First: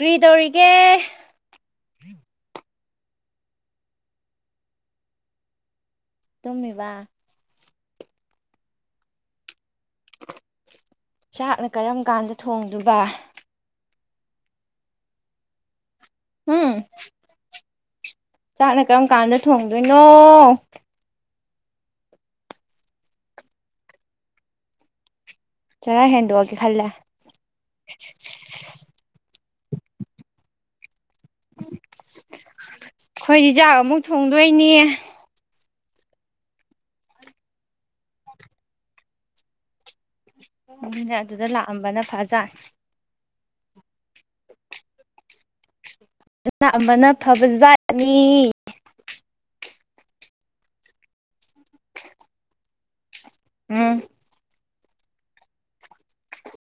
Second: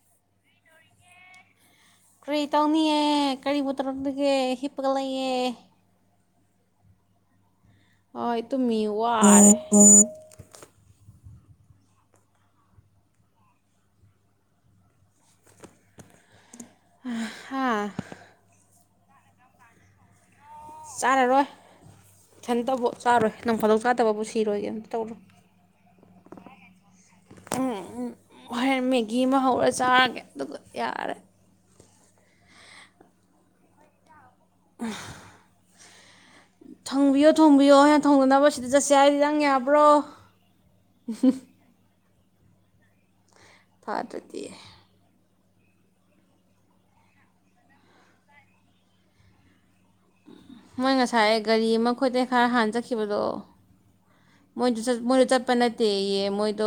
ꯀꯔꯤꯗꯧꯔꯤꯒꯦ ꯀ꯭ꯔꯤꯇꯧ ꯀꯅꯤꯑ ꯀꯔꯤꯕꯨ ꯇꯧꯔꯝꯗꯒꯦ ꯍꯤꯞꯄꯒ ꯂꯩꯌꯦ ꯇꯨꯝꯃꯤꯕ ꯍꯣꯢ ꯇꯨꯝꯃꯤꯌꯦ ꯋꯥꯔꯦ ꯆꯥꯛꯅ ꯀꯔꯝ ꯀꯥꯟꯗ ꯊꯣꯡꯗꯨꯕ ꯎꯝ ꯍꯥ ꯆꯥꯛꯅ ꯀꯔꯝ ꯀꯥꯟꯗ ꯊꯣꯡꯗꯣꯏꯅꯣ ꯆꯥꯔꯔꯣꯏ ꯏꯊꯟꯇꯕꯨ ꯆꯥꯔꯣꯏ ꯅꯪ ꯐꯥꯗꯣꯛ ꯆꯥꯗꯕꯕꯨ ꯁꯤꯔꯣꯏꯒꯦ ꯑꯝꯇ ꯇꯧꯔꯣꯏ ꯆꯔꯥ ꯍꯦꯟꯗꯣꯛ ꯑꯒꯦ ꯈꯜꯂꯦ ꯎꯝ ꯎ ꯍꯣꯔꯦꯟ ꯃꯦꯒꯤ ꯑꯃ ꯍꯧꯔ ꯆꯥꯔꯒꯦ ꯑꯗꯨꯒ ꯌꯥꯔꯦ ꯈꯣꯢꯗꯤ ꯆꯥꯛ ꯑꯃꯨꯛ ꯊꯣꯡꯗꯣꯏꯅꯤ ꯊꯣꯡꯕꯤꯌꯣ ꯊꯣꯡꯕꯤꯌꯣ ꯑꯩꯅ ꯊꯣꯡꯅꯅꯕ ꯁꯤꯗ ꯆꯠꯁꯦ ꯍꯥꯏꯗꯤ ꯅꯪ ꯌꯥꯕ꯭ꯔꯣ ꯑꯗꯨꯅꯦ ꯑꯗꯨꯗ ꯂꯥꯛꯑꯝꯕꯅ ꯐꯥ ꯆꯥꯛ ꯄꯥꯗ꯭ꯔꯗꯤ ꯑꯦ ꯑꯗꯨꯅ ꯑꯃꯅ ꯐꯕꯖꯥꯠꯅꯤ ꯃꯣꯏ ꯉꯁꯥꯏ ꯒꯥꯔꯤ ꯑꯃ ꯑꯩꯈꯣꯏꯗꯩ ꯈꯔ ꯍꯥꯟꯅ ꯆꯠꯈꯤꯕꯗꯣ ꯎꯝ ꯃꯣꯏꯗꯣ ꯃꯣꯏꯗꯣ ꯆꯠꯄ ꯅꯠꯇꯦꯑꯦ ꯃꯣꯏꯗꯣ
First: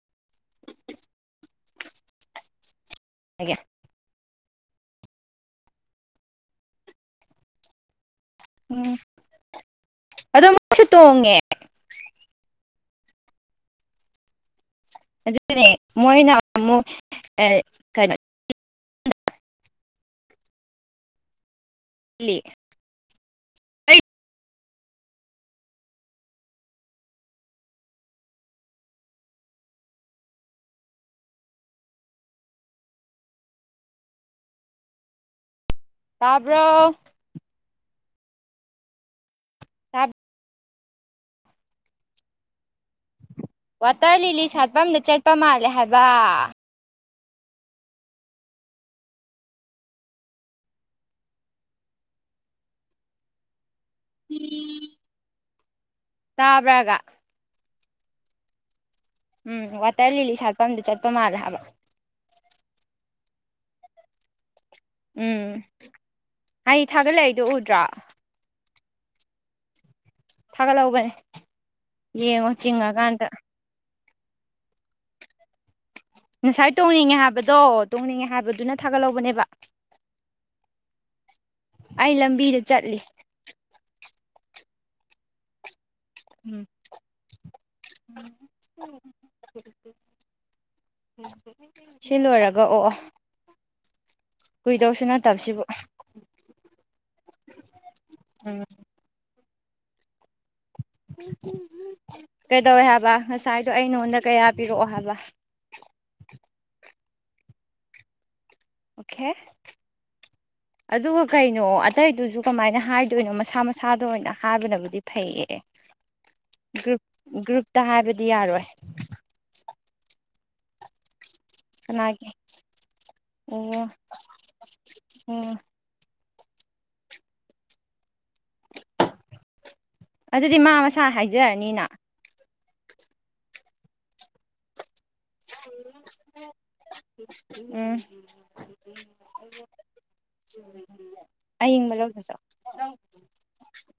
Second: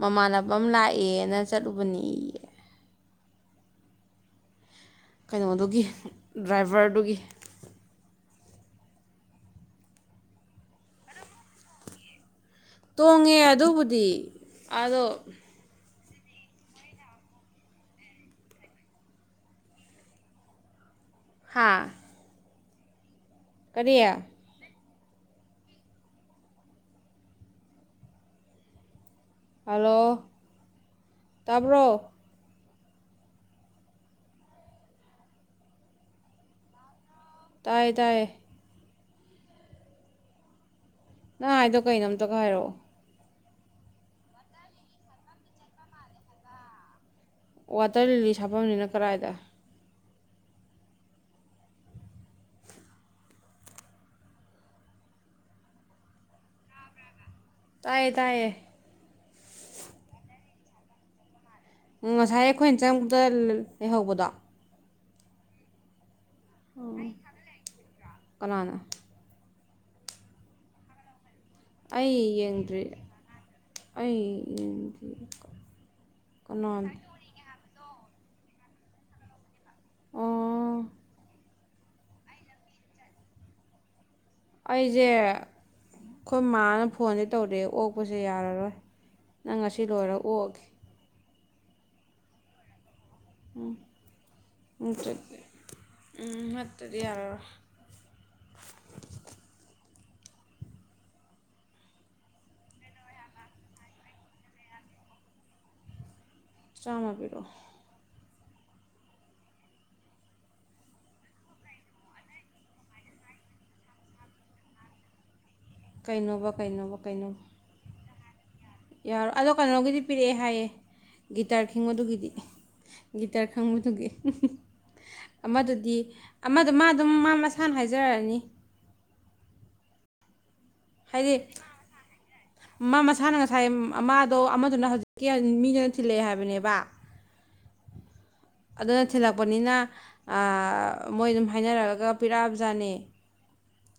ꯃꯃꯥꯟꯅꯕ ꯑꯃ ꯂꯥꯛꯑꯦꯅ ꯆꯠꯂꯨꯕꯅꯦ ꯑꯦ ꯀꯩꯅꯣꯗꯨꯒꯤ ꯗ꯭ꯔꯥꯏꯚꯔꯗꯨꯒꯤ ꯎꯝ ꯑꯗꯣ ꯃꯁꯨ ꯇꯣꯡꯉꯦ ꯇꯣꯡꯉꯦ ꯑꯗꯨꯕꯨꯗꯤ ꯑꯗꯣ ꯑꯗꯨꯅꯦ ꯃꯣꯏꯅ ꯑꯃꯨꯛ ꯑꯦ ꯀꯩꯅꯣ ꯍꯥꯥ ꯏꯜꯂꯤ ꯀꯔꯤꯌꯥ ꯍꯂꯣ ꯇꯥꯕ꯭ꯔꯣ ꯇꯥꯕ꯭ꯔꯣ ꯇꯥꯏꯌꯦ ꯇꯥꯏꯌꯦ ꯅꯪ ꯍꯥꯏꯗꯣ ꯀꯩꯅꯣ ꯑꯝꯇꯒ ꯍꯥꯏꯔꯛꯑꯣ ꯋꯥꯇꯔ ꯂꯤꯂꯤ ꯁꯥꯠꯄꯝꯗ ꯆꯠꯄ ꯃꯥꯜꯂꯦ ꯍꯥꯏꯕ ꯋꯥꯇꯔ ꯂꯤꯂꯤ ꯁꯥꯐꯝꯖꯤꯅ ꯀꯗꯥꯏꯗ ꯇꯥꯕ꯭ꯔꯥꯒ ꯇꯥꯏꯌꯦ ꯇꯥꯏꯌꯦ ꯎꯝ ꯋꯥꯇꯔ ꯂꯤ ꯂꯤ ꯁꯥꯠꯄꯝꯗꯤ ꯆꯠꯄ ꯃꯥꯂꯦ ꯍꯥꯏꯕ ꯑꯝ ꯉꯁꯥꯏ ꯑꯩꯈꯣꯏꯅ ꯆꯪꯕꯗ ꯂꯩꯍꯧꯕꯗꯣ ꯎꯝ ꯑꯩ ꯊꯥꯒꯠꯂꯛꯏꯗꯣ ꯎꯗ꯭ꯔꯣ ꯀꯅꯥꯅ ꯊꯥꯒꯠꯍꯧꯕꯅꯦ ꯑꯩ ꯌꯦꯡꯉꯣ ꯌꯦꯡꯗ꯭ꯔꯤ ꯆꯤꯉꯥ ꯀꯥꯟꯗ ꯑꯩ ꯉꯁꯥꯏ ꯀꯅꯥꯅ ꯇꯣꯡꯅꯤꯡꯉꯦ ꯍꯥꯏꯕꯗꯣ ꯇꯣꯡꯅꯤꯡꯉꯦ ꯍꯥꯏꯕꯗꯨꯅ ꯊꯥꯒꯠꯍꯧꯕꯅꯦꯕ ꯑꯣ ꯑꯩ ꯂꯝꯕꯤꯗ ꯆꯠꯂꯤ ꯑꯩꯖꯦ ꯑꯩꯈꯣꯏ ꯎꯝ ꯃꯥꯅ ꯐꯣꯟꯗꯤ ꯇꯧꯔꯛꯑꯦ ꯑꯣꯛꯄꯁꯦ ꯌꯥꯔꯔꯣꯏ ꯅꯪ ꯉꯁꯤ ꯂꯣꯏꯔꯒ ꯑꯣꯛꯑꯒꯦ ꯁꯤ ꯂꯣꯏꯔꯒ ꯑꯣꯛꯑꯣ ꯎꯝ ꯎꯝꯗꯤ ꯅꯠꯇꯕꯁꯤꯕꯨ ꯎꯝ ꯅꯠꯇꯗꯤ ꯌꯥꯔꯔꯣꯏ [inaudible] ꯀꯩꯗꯧꯋꯦ ꯍꯥꯏꯕ ꯉꯁꯥꯏꯗꯣ ꯑꯩ ꯅꯉꯣꯟꯗ ꯀꯌꯥ ꯄꯤꯔꯛꯑꯣ ꯍꯥꯏꯕ ꯆꯥꯝꯃ ꯄꯤꯔꯛꯑꯣ ꯑꯣꯀꯦ ꯑꯗꯨꯒ ꯀꯩꯅꯣ ꯑꯇꯩꯗꯨꯁꯨ ꯀꯃꯥꯏꯅ ꯍꯥꯏꯗꯣꯏꯅꯣ ꯃꯁꯥ ꯃꯁꯥꯗ ꯑꯣꯏꯅ ꯍꯥꯏꯕꯅꯕꯨꯗꯤ ꯐꯩꯌꯦ ꯀꯩꯅꯣꯕ ꯀꯩꯅꯣꯕ ꯀꯩꯅꯣꯕ ꯗꯤ ꯌꯥꯔꯣꯏ ꯌꯥꯔꯣ ꯑꯗꯣ ꯀꯩꯅꯣꯒꯤꯗꯤ ꯄꯤꯔꯛꯑꯦ ꯍꯥꯏꯌꯦꯦ ꯒꯤꯇꯥꯔ ꯀꯅꯥꯒꯤ ꯈꯪꯕꯗꯨꯒꯤꯗꯤ ꯒꯤꯇꯥꯔ ꯑꯣ ꯈꯪꯕꯗꯨꯒꯤ ꯍꯨꯝ ꯍꯨꯝ ꯎꯝ ꯑꯃꯗꯨꯗꯤ ꯑꯃꯗꯣ ꯃꯥ ꯑꯗꯨꯝ ꯃꯥ ꯃꯁꯥꯅ ꯍꯥꯏꯖꯔꯛꯑꯅꯤ ꯑꯗꯨꯗꯤ ꯃꯥ ꯃꯁꯥ ꯍꯥꯏꯗꯤ ꯍꯥꯏꯖꯔꯅꯤꯅ ꯃꯥ ꯃꯁꯥꯅ ꯉꯁꯥꯏ ꯃꯥꯗꯣ ꯑꯃꯗꯨꯅ ꯍꯧꯖꯤꯛ ꯍꯧꯖꯤꯛ ꯃꯤꯗꯨꯅ ꯊꯤꯜꯂꯛꯑꯦ ꯍꯥꯏꯕꯅꯦꯕ ꯎꯝ ꯑꯗꯨꯅ ꯊꯤꯜꯂꯛꯄꯅꯤꯅ ꯑꯥ ꯃꯣꯏ ꯑꯗꯨꯝ ꯑꯌꯤꯡꯕ ꯍꯥꯏꯅꯔꯛꯒ ꯂꯧꯗꯁꯨ ꯄꯤꯔꯛꯑꯕꯖꯥꯠꯅꯤ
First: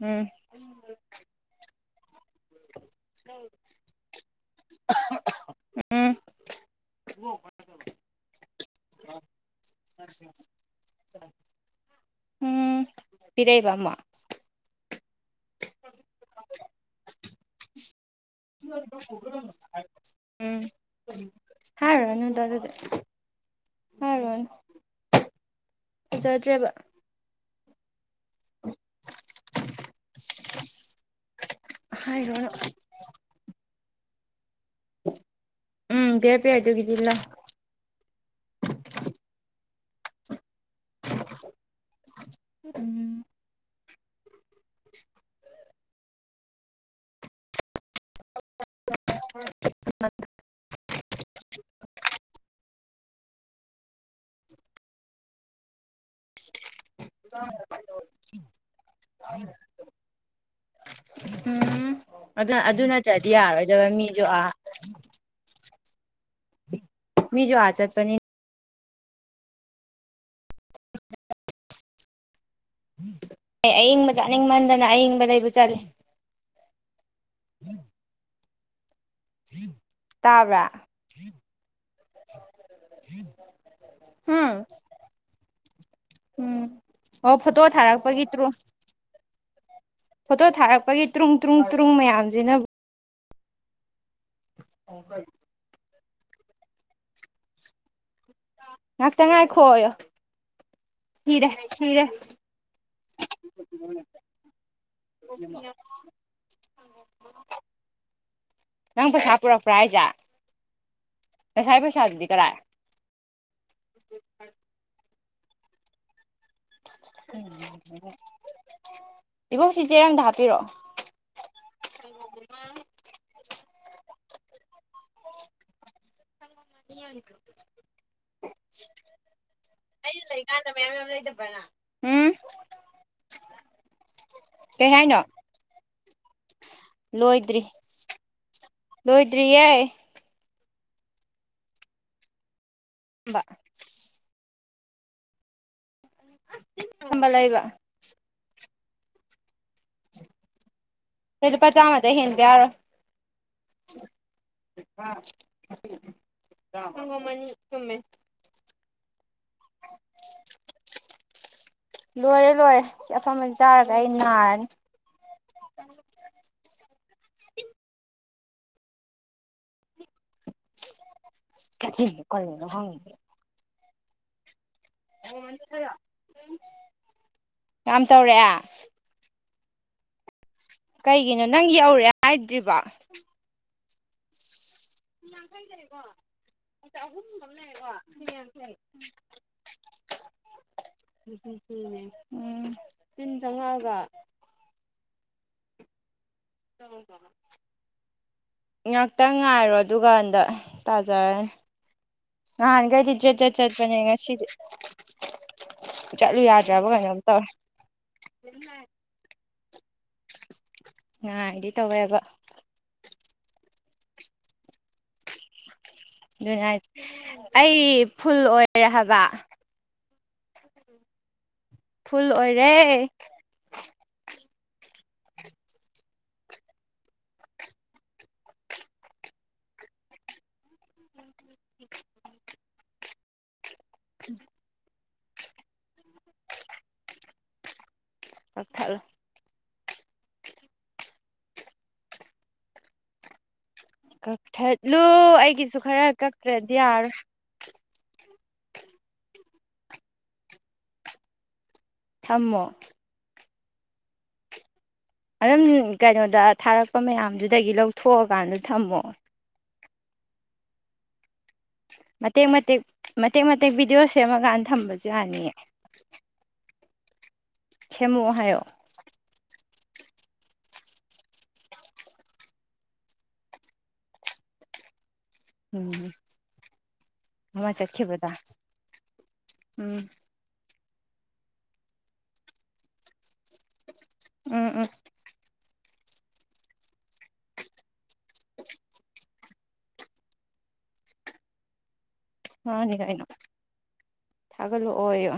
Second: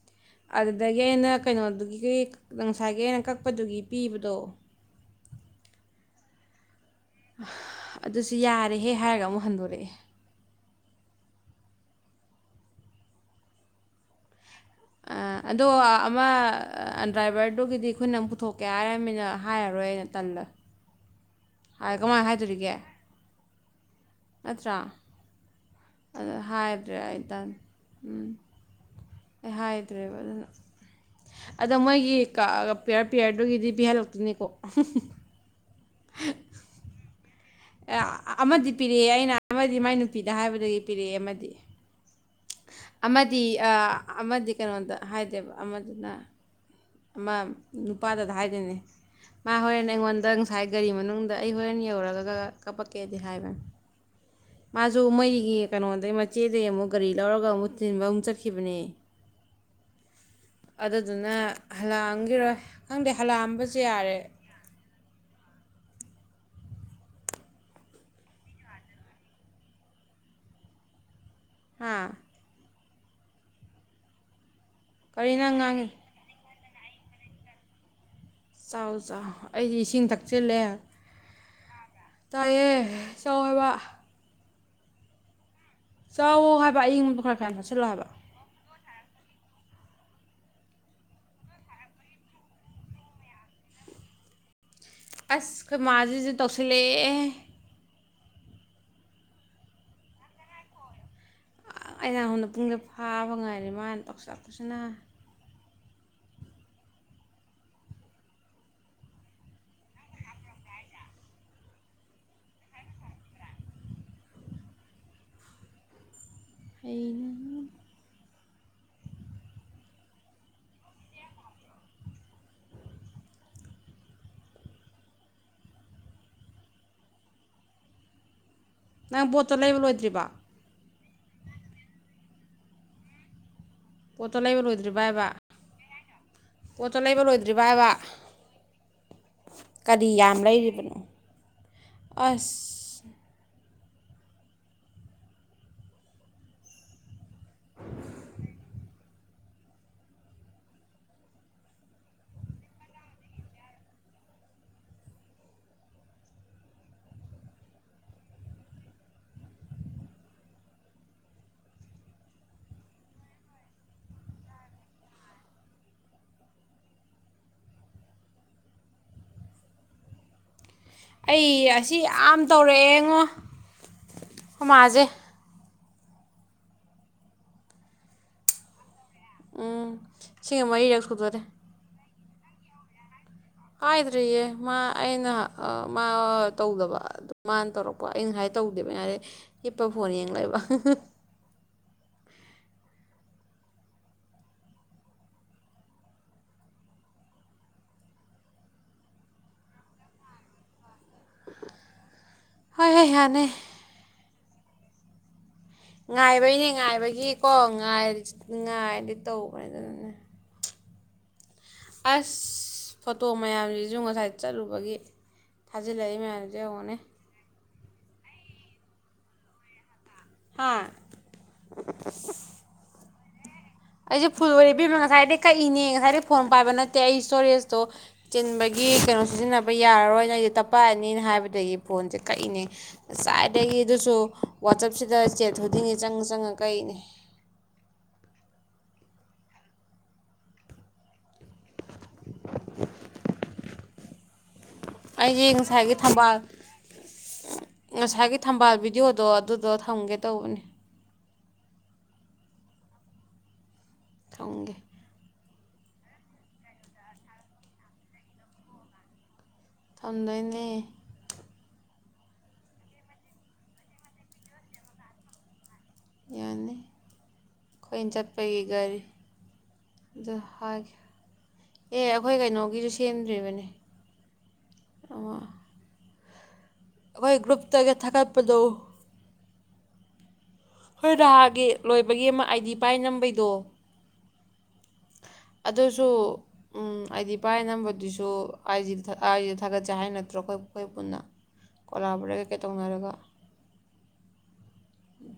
ꯎꯝ ꯑꯗꯨꯗꯒꯤ ꯑꯩꯅ ꯀꯩꯅꯣꯗꯨꯒꯤ ꯉꯁꯥꯏꯒꯤ ꯑꯩꯅ ꯀꯛꯄꯗꯨꯒꯤ ꯄꯤꯕꯗꯣ ꯑꯍꯥ ꯑꯍꯥ ꯎꯝ ꯑꯗꯨꯁꯨ ꯌꯥꯔꯦꯍꯦ ꯍꯥꯏꯔꯒ ꯑꯃꯨꯛ ꯍꯟꯗꯣꯔꯛꯑꯦ ꯎꯝ ꯄꯤꯔꯛꯏꯕ ꯑꯃꯨꯛ ꯑ ꯑꯗꯣ ꯑꯃ ꯗ꯭ꯔꯥꯏꯚꯔꯗꯨꯒꯤꯗꯤ ꯑꯈꯣꯏ ꯅꯪ ꯄꯨꯊꯣꯛꯀꯦ ꯍꯥꯏꯔꯃꯤꯅ ꯍꯥꯏꯔꯔꯣꯏꯩꯅ ꯇꯟꯂꯦ [unintelligible] ꯍꯥꯏꯔꯣꯅꯨꯗ ꯑꯗꯨꯗꯤ ꯍꯥꯏꯔꯨꯔꯅꯨ ꯅꯠꯇꯔ꯭ꯥ ꯑꯗ ꯐꯖꯗ꯭ꯔꯦꯕ ꯍꯥꯏꯕ꯭ꯔꯗꯨꯗ ꯑꯩ ꯇꯟ ꯎꯝ [inaudible] ꯑꯩ ꯍꯥꯏꯗ꯭ꯔꯦꯕ ꯑꯗꯨꯅ ꯑꯗꯣ ꯃꯣꯏꯒꯤ ꯍꯥꯏꯔꯨꯔꯅꯨ ꯀꯛꯑꯒ ꯄꯤꯌꯔ ꯄꯤꯌꯔꯗꯨꯒꯤꯗꯤ ꯄꯤꯍꯜꯂꯛꯇꯣꯏꯅꯤ ꯍꯨꯝ ꯍꯨꯝ ꯎꯝ ꯄꯤꯌꯔ ꯄꯤꯌꯔ ꯗꯨꯒꯤꯗꯤ ꯂꯧ ꯌꯥ ꯑꯃꯗꯤ ꯄꯤꯔꯛꯑꯦ ꯑꯩꯅ ꯑꯃꯗꯤ ꯃꯥꯏ ꯅꯨꯄꯤꯗ ꯍꯥꯏꯕ ꯑꯗꯨꯏꯒꯤ ꯄꯤꯔꯛꯑꯦ ꯑꯃꯗꯤ ꯎꯝ ꯑꯃꯗꯤ ꯑꯥ ꯑꯥ ꯑꯃꯗꯤ ꯀꯩꯅꯣꯗ ꯍꯥꯏꯗꯦꯕ ꯑꯃꯗꯨꯅ ꯃꯥ ꯅꯨꯄꯥꯗꯗ ꯍꯥꯏꯗꯣꯏꯅꯦ ꯃꯥ ꯍꯣꯔꯦꯟ ꯑꯩꯉꯣꯟꯗ ꯉꯁꯥꯏ ꯒꯥꯔꯤ ꯃꯅꯨꯡꯗ ꯑꯩ ꯍꯣꯔꯦꯟ ꯌꯧꯔꯒ ꯀꯞꯄꯛ ꯀꯦꯗꯤ ꯍꯥꯏꯕꯅꯤ ꯃꯥꯁꯨ ꯃꯣꯏꯒꯤ ꯀꯩꯅꯣꯗꯩ ꯏꯆꯦꯗꯩ ꯑꯃꯨꯛ ꯒꯥꯔꯤ ꯂꯧꯔꯒ ꯑꯃꯨꯛ ꯊꯤꯟꯕ ꯑꯃꯨꯛ ꯆꯠꯈꯤꯕꯅꯦ ꯑꯗꯨꯗꯨꯅ ꯎꯝ ꯑꯗꯨ ꯍꯜꯂꯛꯑꯝꯒꯤꯔꯣꯏ ꯑꯗꯨ ꯈꯪꯗꯦ ꯅꯠꯇ꯭ꯔꯗꯤ ꯍꯜꯂꯛꯑꯝꯕꯁꯨ ꯌꯥꯔꯣꯏꯗꯕ ꯌꯥꯔꯦ ꯃꯤꯁꯨ ꯑꯥ ꯃꯤꯁꯨ ꯑꯥ ꯆꯠꯄꯅꯤ ꯍꯥꯥ ꯑꯌꯤꯡꯕ ꯆꯥꯅꯤꯡ ꯃꯟꯗꯗ ꯑꯏꯤꯡꯕ ꯀꯔꯤ ꯂꯩꯕ ꯅꯪ ꯆꯠꯂꯤ ꯉꯥꯡꯉꯤ [inaudible] ꯆꯥꯎ ꯑꯥ ꯑꯩꯗꯤ ꯏꯁꯤꯡ ꯊꯛꯆꯤꯜꯂꯦ ꯇꯥꯕ꯭ꯔꯥ ꯇꯥꯏꯑꯦ ꯆꯥꯎ ꯍꯥꯏꯕ ꯍꯨꯝ ꯆꯥꯎꯋꯣ ꯎꯝ ꯍꯥꯏꯕ ꯑꯌꯤꯡꯕꯗꯣ ꯑꯣ ꯈꯔ ꯈꯔ ꯌꯥꯝ ꯐꯣꯇꯣ ꯊꯛꯆꯤꯜꯂꯣ ꯍꯥꯏꯕ ꯊꯥꯔꯛꯄꯒꯤ ꯇ꯭ꯔꯣ ꯐꯣꯇꯣ ꯊꯥꯔꯛꯄꯒꯤ ꯇ꯭ꯔꯨꯡ ꯇ꯭ꯔꯨꯡ ꯇ꯭ꯔꯨꯡ ꯃꯌꯥꯝꯁꯤꯅ ꯑꯁ ꯈꯣꯏ ꯃꯥ ꯁꯤꯁꯨ ꯇꯧꯁꯤꯜ ꯂꯛꯑꯦ ꯍꯦ ꯉꯥꯛ ꯇꯪ ꯉꯥꯏꯈꯣ ꯌꯣ ꯑꯩꯅ ꯁꯣꯝꯗ ꯄꯨꯡꯗ ꯐꯥꯕ ꯉꯥꯏꯔꯦ ꯃꯥꯅ ꯇꯧꯁꯜꯂꯛꯄ ꯁꯤꯅ ꯅꯪ ꯄꯩꯁꯥ ꯄꯨꯔꯛꯄ꯭ꯔꯥ ꯍꯥꯏꯁꯦ ꯉꯁꯥꯏ ꯄꯩꯁꯥ ꯗꯨꯗꯤ ꯀꯗꯥꯏ ꯍꯩꯅ [inaudible] ꯏꯕꯣꯛꯁꯤ ꯆꯦꯔꯪꯗ ꯍꯥꯞꯄꯤꯔꯛꯑꯣ ꯅꯪ ꯄꯣꯠꯇꯣ ꯂꯩꯕ ꯂꯣꯏꯗ꯭ꯔꯤꯕꯣ ꯎꯝ ꯄꯣꯠꯇꯣ ꯀꯩ ꯂꯩꯕꯂꯣꯏꯗ꯭ꯔꯤꯕ ꯍꯥꯏꯅꯣ ꯍꯥꯏꯕ ꯄꯣꯠꯇꯣ ꯂꯩꯕ ꯂꯣꯏꯗ꯭ꯔꯤ ꯂꯣꯏꯗ꯭ꯔꯤꯕ ꯍꯥꯏꯕ ꯂꯣꯏꯗ꯭ꯔꯤꯌꯦ ꯀꯔꯤ ꯌꯥꯝ ꯂꯩ ꯑꯁ ꯕꯥ [unintelligible] ꯀꯩ ꯂꯨꯄꯥ ꯆꯥꯝꯃꯗꯒꯤ ꯍꯦꯟꯕ ꯌꯥꯔꯣꯏ [unintelligible] ꯁꯪꯒꯣꯝ ꯑꯅꯤ ꯂꯣꯏꯔꯦ ꯂꯣꯏꯔꯦ ꯁꯤ ꯑꯐꯝꯕ ꯆꯥꯔꯒ ꯑꯩ ꯅꯥꯔꯅꯤ ꯑꯩ ꯑꯁꯤ ꯌꯥꯝ ꯇꯧꯔꯛꯑꯦ ꯉꯣ [unintelligible] ꯌꯥꯝ ꯇꯧꯔꯛꯑꯦ ꯎꯝ ꯁꯤꯒ ꯃꯔꯤꯔꯛ ꯁꯨꯗꯣꯔꯦ ꯀꯩꯒꯤꯅꯣ ꯅꯪ ꯌꯧꯔꯦ ꯍꯥꯏꯗ꯭ꯔꯤꯕꯥ ꯍꯥꯏꯗ꯭ꯔꯤꯌꯦ ꯃꯥ ꯑꯩꯅ ꯑ ꯃꯥ ꯇꯧꯗꯕ ꯑꯗꯣ ꯃꯥꯅ ꯇꯧꯔꯛꯄ ꯑꯩꯅ ꯉꯁꯥꯏ ꯇꯧꯗꯦꯕ ꯉ ꯍꯥꯏꯔꯦ ꯍꯤꯞꯄ ꯐꯣꯟ ꯌꯦꯡ ꯂꯩꯕ ꯆꯧꯉꯥꯒ ꯉꯥꯛꯇ ꯉꯥꯏꯔꯣ ꯑꯗꯨꯒꯥꯟꯗ ꯇꯥꯖꯔꯅꯤ ꯍꯣꯏ ꯍꯣꯏ ꯉꯍꯥꯟꯒꯩꯗꯤ ꯌꯥꯅꯤ ꯖꯦꯖꯠ ꯆꯠꯄꯅꯦ ꯉꯁꯤꯗꯤ ꯆꯠꯂꯨ ꯉꯥꯏꯕꯩꯅꯦ ꯌꯥꯗ꯭ꯔꯕ ꯀꯩꯅꯣꯝ ꯇꯧꯔꯦ ꯉꯥꯏꯕꯒꯤꯀꯣꯥ ꯉꯥꯏ ꯉꯥꯏꯔꯗꯤ ꯇꯧ [unintelligible] ꯅꯍꯥꯟꯗꯤ ꯇꯧꯋꯦꯕ ꯑꯁ ꯐꯣꯇꯣ ꯃꯌꯥꯝꯖꯤꯗꯤ ꯖꯨ ꯉꯁꯥꯏ ꯆꯠꯂꯨꯕꯒꯤ ꯊꯥꯖꯤꯜꯂꯛꯏ ꯃꯌꯥꯝꯖꯤ ꯑꯗꯨꯅ ꯌꯦꯡꯉꯨꯅꯦ ꯑꯩ ꯐꯨꯜ ꯑꯣꯏꯔꯦ ꯍꯥꯏꯕ ꯍꯥ ꯐꯨꯜ ꯑꯣꯏꯔꯦ ꯑꯩꯖꯨ ꯐꯨꯜ ꯑꯣꯏꯔꯦ ꯏꯕꯦꯝꯃ ꯉꯁꯥꯏꯗꯩ ꯀꯛꯏꯅꯦ ꯉꯁꯥꯏꯗꯩ ꯐꯣꯟ ꯄꯥꯏꯕ ꯅꯠꯇꯦ ꯑꯩ ꯏꯁꯇꯣꯔꯦꯖꯇꯣ ꯆꯤꯟꯕꯒꯤ ꯀꯩꯅꯣ ꯁꯤꯖꯤꯟꯅꯕ ꯌꯥꯔꯔꯣꯏꯅ ꯑꯩꯁꯨ ꯇꯞꯄꯛꯑꯅꯤꯅ ꯍꯥꯏꯕꯗꯒꯤ ꯐꯣꯟꯁꯦ ꯀꯛꯏꯅꯦ ꯉꯁꯥꯏ ꯗꯒꯤ ꯑꯗꯨꯁꯨ ꯋꯥꯆꯦꯞꯁꯤ [unintelligible] ꯆꯪꯉ ꯆꯪꯉ ꯀꯛꯂꯤꯅꯦ ꯀꯛꯊꯠꯂꯣ [inaudible] ꯀꯛꯊꯠꯂꯨ ꯑꯩꯗꯤ ꯑꯩꯒꯤꯁꯨ ꯉꯁꯥꯏꯒꯤ ꯈꯔ ꯊꯝꯕꯥꯜ ꯀꯛꯇ꯭ꯔꯗꯤ ꯌꯥꯔꯔꯣꯏ ꯉꯁꯥꯏꯒꯤ ꯊꯝꯕꯥꯜ ꯚꯤꯗꯤꯑꯣꯗꯣ ꯑꯗꯨꯗꯣ ꯊꯝꯒꯦ ꯇꯧꯕꯅꯦ ꯊꯝꯃꯣ ꯊꯝꯒꯦ ꯑꯗꯨꯝ ꯀꯩꯅꯣꯗ ꯊꯥꯔꯛꯄ ꯃꯌꯥꯝꯗꯨꯗꯒꯤ ꯂꯧꯊꯣꯛꯑꯀꯥꯟꯗ ꯊꯝꯃꯣ ꯊꯝꯗꯣꯏꯅꯦ ꯃꯇꯦꯛ ꯃꯇꯦꯛ ꯃꯇꯦꯛ ꯃꯇꯦꯛ ꯚꯤꯗꯤꯑꯣ ꯁꯦꯝꯃꯀꯥꯟꯗ ꯊꯝꯕꯁꯨ ꯌꯥꯅꯤꯌꯦ ꯌꯥꯅꯤ ꯑꯩꯈꯣꯏꯅ ꯁꯦꯝꯃꯛꯑꯣ ꯍꯥꯏꯌꯣ ꯆꯠꯄꯒꯤ ꯒꯥꯔꯤ ꯑꯗꯨ ꯍꯥꯏꯒꯦ ꯑꯦ ꯑꯩꯈꯣꯏ ꯀꯩꯅꯣꯒꯤꯁꯨ ꯁꯦꯝꯗ꯭ꯔꯤꯕꯅꯦ ꯎꯝ ꯑꯩꯈꯣꯏ ꯑꯃ ꯒ꯭ꯔꯨꯞꯇꯒ ꯆꯠꯈꯤꯕꯗ ꯊꯥꯒꯠꯄꯗꯣ ꯎꯝ ꯍꯣꯏ ꯅꯍꯥꯟꯒꯤ ꯂꯣꯏꯕꯒꯤ ꯑꯃ ꯑꯥꯏꯗꯤ ꯄꯥꯏ ꯅꯝꯕꯩꯗꯣ ꯎꯝ ꯎꯝ ꯑꯗꯨꯁꯨ ꯎꯝ ꯑꯥꯏꯗꯤ ꯄꯥꯏꯔ ꯅꯝꯕꯗꯨꯁꯨ ꯑꯥꯏꯖꯤ ꯑꯥꯏ ꯖꯤꯗ ꯊꯥꯒꯠꯆꯦ ꯍꯥꯏ ꯅꯠꯇ꯭ꯔꯣ ꯑꯩꯈꯣꯏ ꯑꯩꯈꯣꯏ ꯄꯨꯟꯅ ꯀꯣꯂꯥꯕꯣꯔꯦꯠ ꯀꯩꯀꯩ ꯃꯥꯅꯦ ꯇꯧꯅꯔꯒ ꯀꯩꯅꯣ ꯊꯥꯒꯠꯂꯛꯑꯣ ꯌꯣ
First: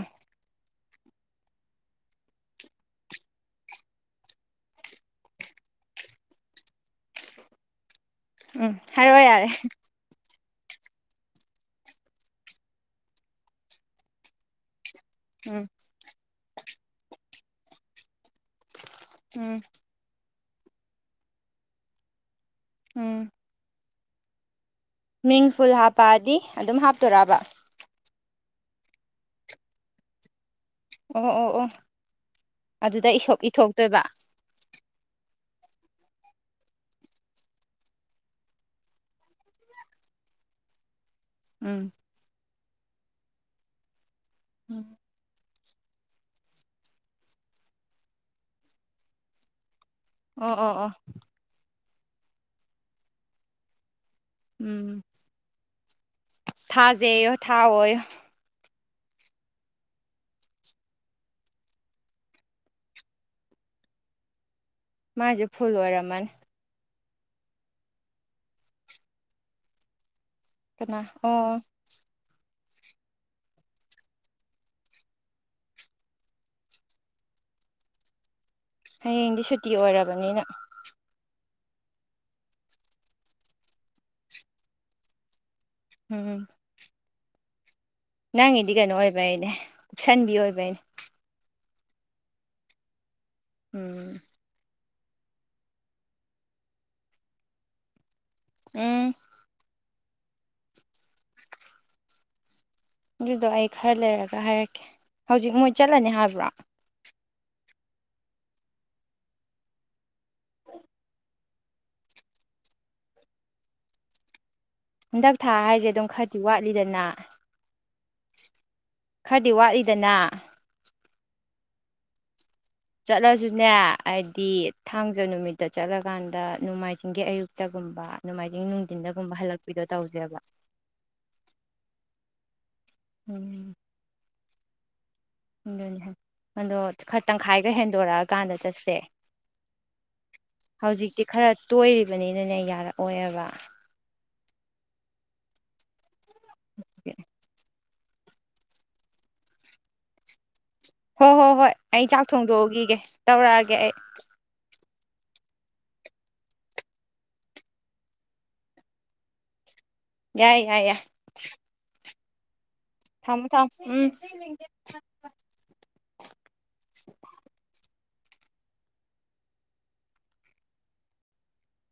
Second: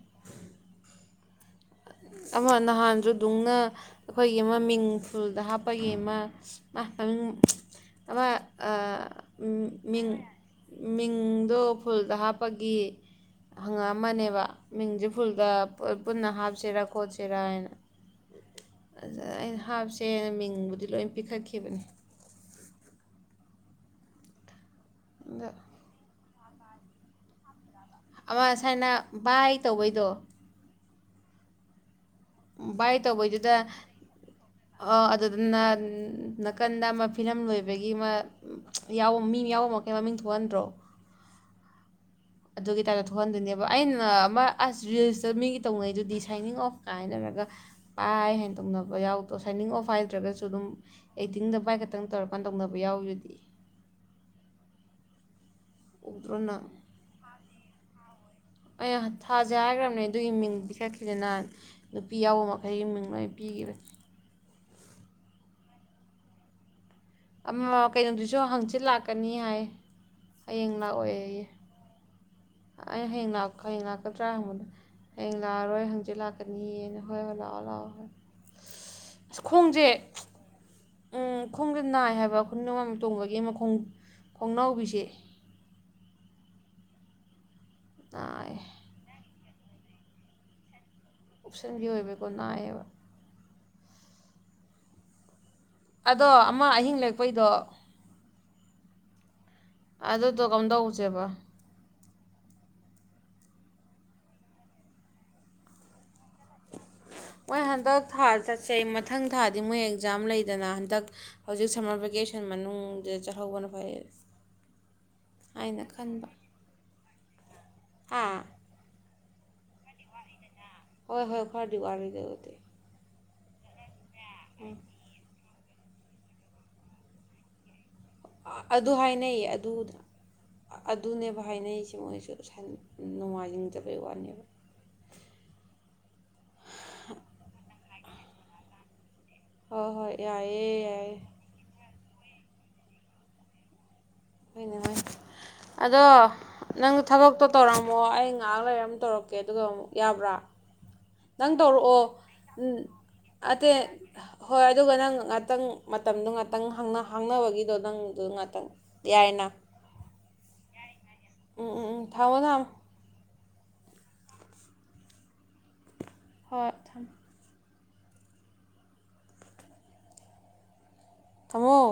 ꯑꯃ ꯅꯍꯥꯟꯁꯨ ꯗꯨꯡꯅ ꯑꯩꯈꯣꯏꯒꯤ ꯃꯤꯡ ꯐꯨꯜꯗ ꯍꯥꯞꯄꯒꯤ ꯑꯃ ꯃꯃꯤꯡ ꯑꯃ ꯎꯝ ꯍꯥꯏꯔꯛꯑꯣ ꯌꯥꯔꯦ ꯃꯤꯡ ꯃꯤꯡꯗꯣ ꯐꯨꯜꯗ ꯍꯥꯞꯄꯒꯤ ꯍꯪꯉꯛꯑꯝꯃꯅꯦꯕ ꯃꯤꯡꯖꯦ ꯐꯨꯜꯒ ꯎꯝ ꯄꯨꯟꯅ ꯍꯥꯞꯁꯤꯔꯥ [unintelligible] ꯎꯝ ꯑꯩꯅ ꯍꯥꯞꯁꯦ ꯃꯤꯡ ꯃꯤꯡꯕꯨꯗꯤ ꯂꯣꯏꯝ ꯄꯤꯈꯠꯈꯤꯕꯅꯤ ꯎꯝ ꯃꯤꯡ ꯑꯗꯣ ꯐꯨꯜ ꯍꯥꯞꯄꯑꯗꯤ ꯑꯗꯨꯝ ꯍꯥꯞꯇꯣꯔꯥꯕ ꯑꯃꯁꯥꯏꯅ ꯕꯥꯏ ꯇꯧꯕꯩꯗꯣ ꯑꯣ ꯑꯣ ꯑꯣ ꯑꯗꯨꯗ ꯏꯁꯣꯛ ꯏꯊꯣꯛꯇꯣꯏꯕ ꯑ ꯑꯗꯨꯗꯨꯅ ꯅꯥꯀꯟꯗ ꯑꯃ ꯐꯤꯂꯝ ꯂꯣꯏꯕꯒꯤ ꯑꯃ ꯃꯤ ꯌꯥꯎꯕ ꯃꯤ ꯌꯥꯎꯕꯃꯈꯩ ꯃꯃꯤꯡ ꯊꯣꯛꯍꯟꯗ꯭ꯔꯣ ꯎꯝ ꯑꯗꯨꯒꯤ ꯇꯥꯏꯞꯇ ꯊꯣꯛꯍꯟꯗꯣꯏꯅꯦꯕ ꯑꯩꯅ ꯃ ꯑꯁ ꯎꯝ ꯔꯤꯜꯁ ꯇꯣ ꯃꯤꯒꯤ ꯇꯧꯅꯩꯗꯨꯗꯤ ꯁꯥꯏꯅꯤꯡ ꯑꯣꯐ ꯀꯥꯏꯅ ꯍꯥꯏꯅꯔꯒ ꯕꯥꯏ ꯍꯥꯏ ꯇꯧꯅꯕ ꯌꯥꯎꯗꯣ ꯁꯥꯏꯅꯤꯡ ꯑꯣꯐ ꯍꯥꯏ ꯅꯠꯇ꯭ꯔꯥꯒꯁꯨ ꯑꯣ ꯑꯗꯨꯝ ꯑꯣ ꯑꯣ ꯑꯦꯛꯇꯤꯡꯗ ꯕꯥꯏꯀ ꯈꯤꯇꯪ ꯇꯧꯔꯀꯥꯟ ꯇꯧꯅꯕ ꯌꯥꯎꯔꯤꯗꯨꯗꯤ ꯎꯝ ꯎꯗ꯭ꯔꯣ ꯅꯪ ꯊꯥꯖꯦꯌꯣ ꯊ ꯊꯑꯣꯌꯣ ꯑꯩ ꯊꯥꯖꯦ ꯍꯥꯏꯒ꯭ꯔꯕꯅꯦ ꯑꯗꯨꯒꯤ ꯃꯤꯡ ꯄꯤꯈꯠꯈꯤ ꯅꯍꯥꯟ ꯅꯨꯄꯤ ꯌꯥꯎꯕ ꯃꯈꯩꯒꯤ ꯃꯤꯡ ꯂꯣꯏꯅ ꯄꯤꯒꯤꯕꯅꯦ ꯃꯥꯏꯖꯦ ꯐꯨꯜ ꯑꯣꯏꯔꯝꯃꯅꯤ ꯑꯝꯃ ꯀꯩꯅꯣꯗꯨꯁꯨ ꯍꯪꯆꯤꯠ ꯂꯥꯛꯀꯅꯤ ꯍꯥꯏ ꯍꯌꯦꯡ ꯑꯗꯨꯅ ꯂꯥꯛꯑꯣꯏ ꯍꯣ ꯑꯩ ꯍꯣꯢ ꯑꯩ ꯍꯌꯦꯡ ꯂꯥꯛ ꯍꯌꯦꯡ ꯂꯥꯛꯀꯗ꯭ꯔꯥ ꯍꯪꯕꯅꯦ ꯍꯌꯦꯡ ꯂꯥꯛꯑꯔꯣꯏ ꯍꯪꯆꯤꯠ ꯂꯥꯛꯀꯅꯤꯌꯦꯅ ꯍꯣꯏ ꯍꯣꯏ ꯂꯥꯛꯑꯣ ꯂꯥꯛꯑꯣ ꯍꯥꯏ ꯍꯌꯦꯡꯗꯤ ꯁꯨꯇꯤ ꯑꯣꯏꯔꯕꯅꯤꯅ ꯈꯣꯡꯖꯦ ꯅꯥꯏ ꯍꯥꯏꯕ ꯈꯨꯅꯤꯡ ꯑꯋꯥꯡꯕꯤ ꯇꯣꯡꯕꯒꯤ ꯑꯃ ꯈꯣꯡ ꯈꯣꯡꯅꯥꯎꯕꯤꯁꯦ ꯎꯝ ꯅꯥꯏ ꯅꯪ ꯒꯤꯗꯤ ꯀꯩꯅꯣ ꯑꯣꯏꯕꯩꯅꯦ ꯎꯨꯞꯁꯟꯕꯤ ꯑꯣꯏꯕꯩꯅꯦ ꯀꯨꯞꯁꯟꯒꯤ ꯑꯣꯏꯕꯀꯣ ꯅꯥꯏꯌꯦꯕ ꯎꯝ ꯑꯗꯣ ꯑꯃ ꯑꯍꯤꯡ ꯂꯦꯛꯄꯩꯗꯣ ꯎꯝ ꯑꯗꯨꯗꯣ ꯀꯝ ꯗꯧꯁꯦꯕ ꯑꯗꯨꯗꯣ ꯑꯩ ꯈꯔ ꯂꯩꯔꯒ ꯍꯥꯏꯔꯛꯀꯦ ꯍꯧꯖꯤꯛ ꯃꯣꯏ ꯆꯠꯂꯅꯤ ꯍꯥꯏꯕ꯭ꯔꯣ ꯃꯣꯏ ꯍꯟꯗꯛ ꯊꯥ ꯆꯠꯁꯦ ꯃꯊꯪ ꯊꯥꯗꯤ ꯃꯣꯏ ꯑꯦꯛꯖꯥꯝ ꯂꯩꯗꯅ ꯍꯟꯗꯛ ꯍꯧꯖꯤꯛ ꯁꯝꯃꯔ ꯚꯦꯀꯦꯁꯟ ꯃꯅꯨꯡꯗ ꯆꯠꯍꯧꯕꯅ ꯐꯩ ꯍꯟꯗꯛ ꯊꯥ ꯍꯥꯏꯅ ꯍꯥꯏꯖꯦ ꯑꯗꯨꯝ ꯈꯔꯗꯤ ꯋꯥꯠꯂꯤꯗꯅ ꯑꯥ ꯈꯔꯗꯤ ꯋꯥꯠꯂꯤꯗꯅ ꯍꯣꯏ ꯍꯣꯏ ꯈꯔꯗꯤ ꯋꯥꯠꯂꯤ ꯗꯨꯕꯨꯗꯤ ꯆꯠꯂꯖꯨꯅꯦ ꯍꯥꯏꯗꯤ ꯊꯥꯡꯖ ꯅꯨꯃꯤꯠ ꯗ ꯆꯠꯂꯀꯥꯟꯗ ꯅꯣꯡꯃꯥꯏꯖꯤꯡꯒꯤ ꯑꯌꯨꯛꯇꯒꯨꯝꯕ ꯅꯣꯡꯃꯥꯏꯖꯤꯡ ꯑꯗꯨ ꯅꯨꯡꯊꯤꯟꯗꯒꯨꯝꯕ ꯍꯥꯏꯅꯩꯌꯦ ꯑꯗꯨ ꯍꯜꯂꯛꯄꯤꯗꯣ ꯇꯧꯁꯦꯕ ꯑꯗꯨꯅꯦꯕ ꯍꯥꯏꯅꯩꯁꯦ ꯃꯣꯏꯁꯨ ꯎꯝ ꯅꯨꯡꯃꯥꯏꯖꯤꯡꯗꯕꯩ ꯋꯥꯅꯦꯕ ꯑꯗꯨꯅꯤ ꯑꯗꯣ ꯈꯔ ꯇꯪꯈꯥꯏꯒ ꯍꯦꯟꯗꯣꯔꯛꯑꯀꯥꯟꯗ ꯆꯠꯁꯦ ꯍꯣꯏ ꯍꯣꯏ ꯌꯥꯏꯌꯦ ꯌꯥꯏꯌꯦ ꯍꯧꯖꯤꯛꯇꯤ ꯈꯔ ꯇꯣꯏꯔꯤ ꯕꯅꯤꯅꯅꯦ ꯌꯥꯔꯛꯑꯣꯏꯕ ꯑꯗꯣ ꯅꯪ ꯊꯕꯛ ꯇꯣ ꯇꯧꯔꯝ ꯑꯃꯃꯣ ꯑꯩ ꯉꯥꯏꯍꯥꯛ ꯂꯩꯔ ꯑꯃꯨꯛ ꯇꯧꯔꯛꯀꯦ ꯑꯗꯨꯒ ꯑꯃꯨꯛ ꯌꯥꯕ꯭ꯔꯣ ꯍꯣ ꯍꯣ ꯍꯣꯏ ꯑꯩ ꯆꯥꯛ ꯊꯣꯡꯗꯣꯛꯎꯒꯤꯒꯦ ꯇꯧꯔꯛꯑꯒꯦ ꯑꯇꯩ ꯑꯩ ꯍꯣꯏ ꯑꯗꯨꯒ ꯅꯪ ꯉꯥꯛꯇꯪ ꯃꯇꯝꯗꯣ ꯉꯥꯛꯇꯪ ꯍꯥꯡ ꯍꯥꯡꯅꯕꯒꯤꯗꯣ ꯅꯪ ꯉꯥꯛꯇꯪ ꯌꯥꯏꯅ ꯌꯥꯏ ꯌꯥꯏ ꯌꯥ [inaudible] ꯎꯝ ꯎꯝ ꯎꯝ ꯊꯝꯃꯣ ꯊꯝꯃꯣ ꯊꯃꯣ ꯊꯃꯣ ꯎꯝ ꯍꯣꯏ ꯊꯝꯃꯣ